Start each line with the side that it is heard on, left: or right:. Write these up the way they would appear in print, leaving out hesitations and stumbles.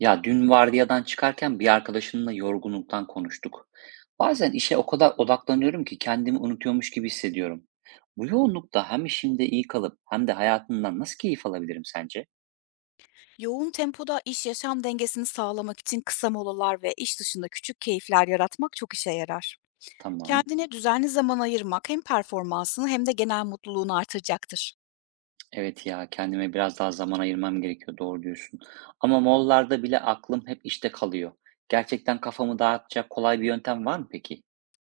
right: Ya dün vardiyadan çıkarken bir arkadaşımla yorgunluktan konuştuk. Bazen işe o kadar odaklanıyorum ki kendimi unutuyormuş gibi hissediyorum. Bu yoğunlukta hem işimde iyi kalıp hem de hayatımdan nasıl keyif alabilirim sence?
left: Yoğun tempoda iş yaşam dengesini sağlamak için kısa molalar ve iş dışında küçük keyifler yaratmak çok işe yarar.
right: Tamam.
left: Kendine düzenli zaman ayırmak hem performansını hem de genel mutluluğunu artıracaktır.
right: Evet ya, kendime biraz daha zaman ayırmam gerekiyor. Doğru diyorsun. Ama mollarda bile aklım hep işte kalıyor. Gerçekten kafamı dağıtacak kolay bir yöntem var mı peki?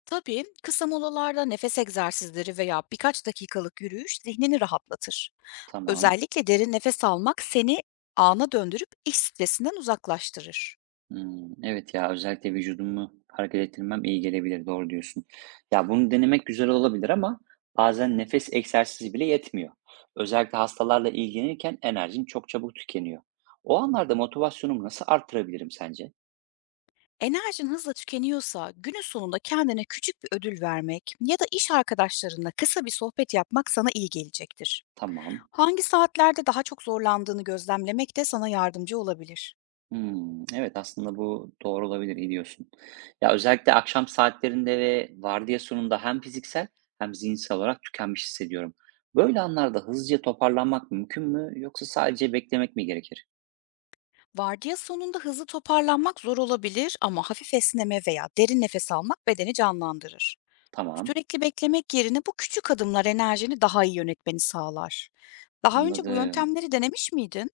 left: Tabii kısa molalarda nefes egzersizleri veya birkaç dakikalık yürüyüş zihnini rahatlatır.
right: Tamam.
left: Özellikle derin nefes almak seni ana döndürüp iş stresinden uzaklaştırır.
right: Hımm. Evet ya, özellikle vücudumu hareket ettirmem iyi gelebilir, doğru diyorsun. Ya, bunu denemek güzel olabilir ama bazen nefes egzersizi bile yetmiyor. Özellikle hastalarla ilgilenirken enerjim çok çabuk tükeniyor. O anlarda motivasyonumu nasıl arttırabilirim sence?
left: Enerjin hızla tükeniyorsa günün sonunda kendine küçük bir ödül vermek ya da iş arkadaşlarınla kısa bir sohbet yapmak sana iyi gelecektir.
right: Tamam.
left: Hangi saatlerde daha çok zorlandığını gözlemlemek de sana yardımcı olabilir.
right: Hımm. Evet, aslında bu doğru olabilir, iyi diyorsun. Ya, özellikle akşam saatlerinde ve vardiya sonunda hem fiziksel hem zihinsel olarak tükenmiş hissediyorum. Böyle anlarda hızlıca toparlanmak mümkün mü yoksa sadece beklemek mi gerekir?
left: Vardiya sonunda hızlı toparlanmak zor olabilir ama hafif esneme veya derin nefes almak bedeni canlandırır.
right: Tamam,
left: Sürekli beklemek yerine bu küçük adımlar enerjini daha iyi yönetmeni sağlar. Daha önce bu
right: anladım.
left: yöntemleri denemiş miydin?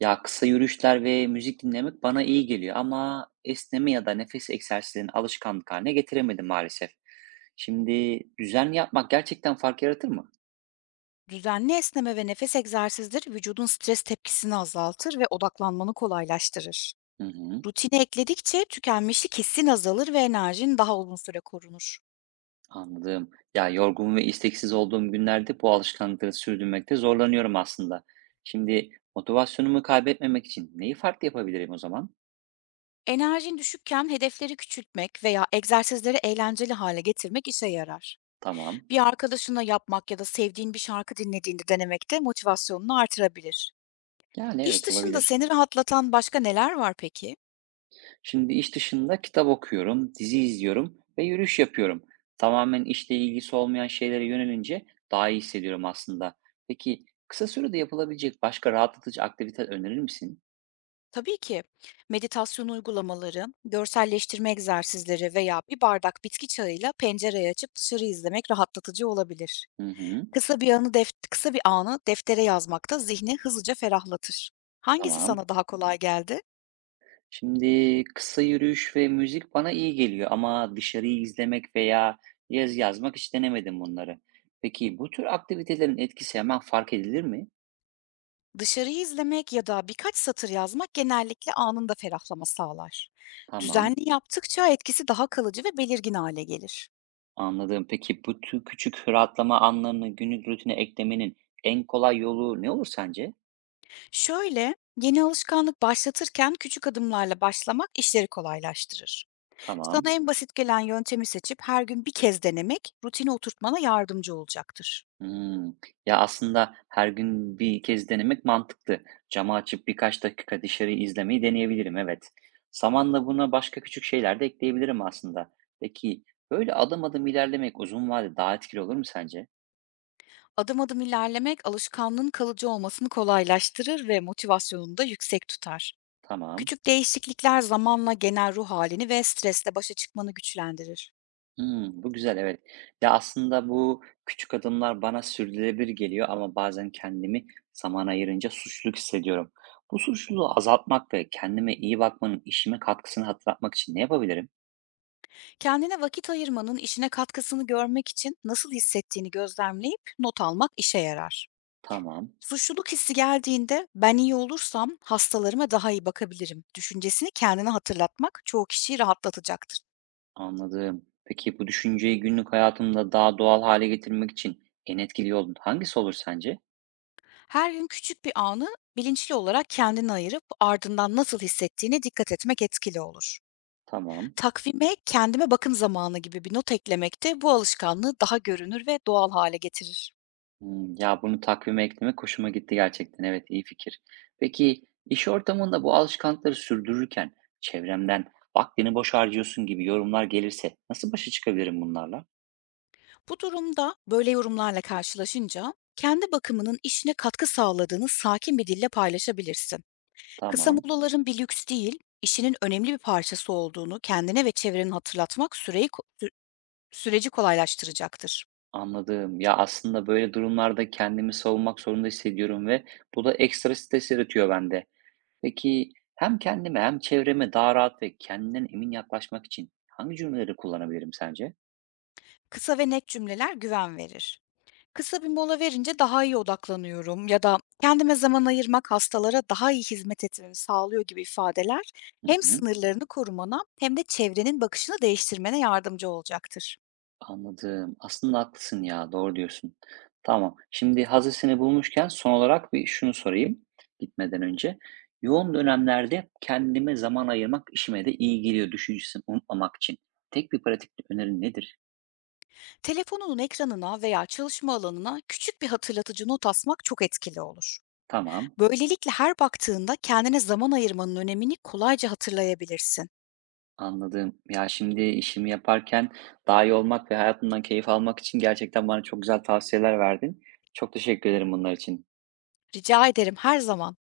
right: Ya, kısa yürüyüşler ve müzik dinlemek bana iyi geliyor ama esneme ya da nefes egzersizlerini alışkanlık haline getiremedim maalesef. Şimdi düzenli yapmak gerçekten fark yaratır mı?
left: Düzenli esneme ve nefes egzersizleri vücudun stres tepkisini azaltır ve odaklanmanı kolaylaştırır.
right: Hı hı,
left: Rutine ekledikçe tükenmişlik hissin azalır ve enerjin daha uzun süre korunur.
right: anladım. Ya, yorgun ve isteksiz olduğum günlerde bu alışkanlıkları sürdürmekte zorlanıyorum aslında. Şimdi motivasyonumu kaybetmemek için neyi farklı yapabilirim o zaman?
left: Enerjin düşükken hedefleri küçültmek veya egzersizleri eğlenceli hale getirmek işe yarar.
right: Tamam.
left: Bir arkadaşınla yapmak ya da sevdiğin bir şarkı dinlediğinde denemek de motivasyonunu artırabilir.
right: Yani
left: İş
right: evet,
left: dışında
right: olabilir.
left: seni rahatlatan başka neler var peki?
right: Şimdi iş dışında kitap okuyorum, dizi izliyorum ve yürüyüş yapıyorum. Tamamen işle ilgisi olmayan şeylere yönelince daha iyi hissediyorum aslında. Peki kısa sürede yapılabilecek başka rahatlatıcı aktivite önerir misin?
left: Tabii ki meditasyon uygulamaları, görselleştirme egzersizleri veya bir bardak bitki çayıyla pencereyi açıp dışarı izlemek rahatlatıcı olabilir.
right: Hı hı,
left: Kısa bir anı deftere yazmak da zihni hızlıca ferahlatır. Hangisi
right: tamam.
left: sana daha kolay geldi?
right: Şimdi kısa yürüyüş ve müzik bana iyi geliyor ama dışarıyı izlemek veya yaz yazmak hiç denemedim bunları. Peki bu tür aktivitelerin etkisi hemen fark edilir mi?
left: Dışarıyı izlemek ya da birkaç satır yazmak genellikle anında ferahlama sağlar.
right: Tamam.
left: Düzenli yaptıkça etkisi daha kalıcı ve belirgin hale gelir.
right: Anladım. Peki bu tür küçük rahatlama anlarını günlük rutine eklemenin en kolay yolu ne olur sence?
left: Şöyle, yeni alışkanlık başlatırken küçük adımlarla başlamak işleri kolaylaştırır.
right: Tamam.
left: Sana en basit gelen yöntemi seçip her gün bir kez denemek rutine oturtmana yardımcı olacaktır.
right: Hmm. Ya aslında her gün bir kez denemek mantıklı. Camı açıp birkaç dakika dışarı izlemeyi deneyebilirim, evet. Zamanla buna başka küçük şeyler de ekleyebilirim aslında. Peki böyle adım adım ilerlemek uzun vadede daha etkili olur mu sence?
left: Adım adım ilerlemek alışkanlığın kalıcı olmasını kolaylaştırır ve motivasyonunu da yüksek tutar.
right: Tamam.
left: Küçük değişiklikler zamanla genel ruh halini ve stresle başa çıkmanı güçlendirir.
right: Hmm, bu güzel, evet. Ya, aslında bu küçük adımlar bana sürdürülebilir geliyor ama bazen kendimi zaman ayırınca suçluluk hissediyorum. Bu suçluluğu azaltmak ve kendime iyi bakmanın işime katkısını hatırlatmak için ne yapabilirim?
left: Kendine vakit ayırmanın işine katkısını görmek için nasıl hissettiğini gözlemleyip not almak işe yarar.
right: Tamam,
left: Suçluluk hissi geldiğinde "Ben iyi olursam hastalarıma daha iyi bakabilirim." düşüncesini kendine hatırlatmak çoğu kişiyi rahatlatacaktır.
right: anladım. Peki bu düşünceyi günlük hayatımda daha doğal hale getirmek için en etkili yol hangisi olur sence?
left: Her gün küçük bir anı bilinçli olarak kendine ayırıp ardından nasıl hissettiğine dikkat etmek etkili olur.
right: Tamam.
left: Takvime "kendime bakım zamanı" gibi bir not eklemek de bu alışkanlığı daha görünür ve doğal hale getirir.
right: Hımm. Ya, bunu takvime eklemek hoşuma gitti gerçekten. Evet, iyi fikir. Peki, iş ortamında bu alışkanlıkları sürdürürken çevremden "Vaktini boş harcıyorsun." gibi yorumlar gelirse nasıl başa çıkabilirim bunlarla?
left: Bu durumda böyle yorumlarla karşılaşınca kendi bakımının işine katkı sağladığını sakin bir dille paylaşabilirsin. Kısa
right: Tamam,
left: molaların bir lüks değil, işinin önemli bir parçası olduğunu kendine ve çevreni hatırlatmak süreyi, süreci kolaylaştıracaktır.
right: anladım. Ya, aslında böyle durumlarda kendimi savunmak zorunda hissediyorum ve bu da ekstra stres yaratıyor bende. Peki, hem kendime hem çevreme daha rahat ve kendinden emin yaklaşmak için hangi cümleleri kullanabilirim sence?
left: Kısa ve net cümleler güven verir. "Kısa bir mola verince daha iyi odaklanıyorum." ya da "Kendime zaman ayırmak hastalara daha iyi hizmet etmemi sağlıyor." gibi ifadeler
right: Hı
left: hem
right: hı.
left: sınırlarını korumana hem de çevrenin bakışını değiştirmene yardımcı olacaktır.
right: Anladım. Aslında haklısın ya, doğru diyorsun. Tamam. Şimdi hazır seni bulmuşken son olarak bir şunu sorayım gitmeden önce. Yoğun dönemlerde kendime zaman ayırmak işime de iyi geliyor düşüncesini unutmamak için. Tek bir pratik önerin nedir?
left: Telefonunun ekranına veya çalışma alanına küçük bir hatırlatıcı not asmak çok etkili olur.
right: Tamam,
left: Böylelikle her baktığında kendine zaman ayırmanın önemini kolayca hatırlayabilirsin.
right: anladım. Ya şimdi işimi yaparken daha iyi olmak ve hayatımdan keyif almak için gerçekten bana çok güzel tavsiyeler verdin. Çok teşekkür ederim bunlar için.
left: Rica ederim, her zaman.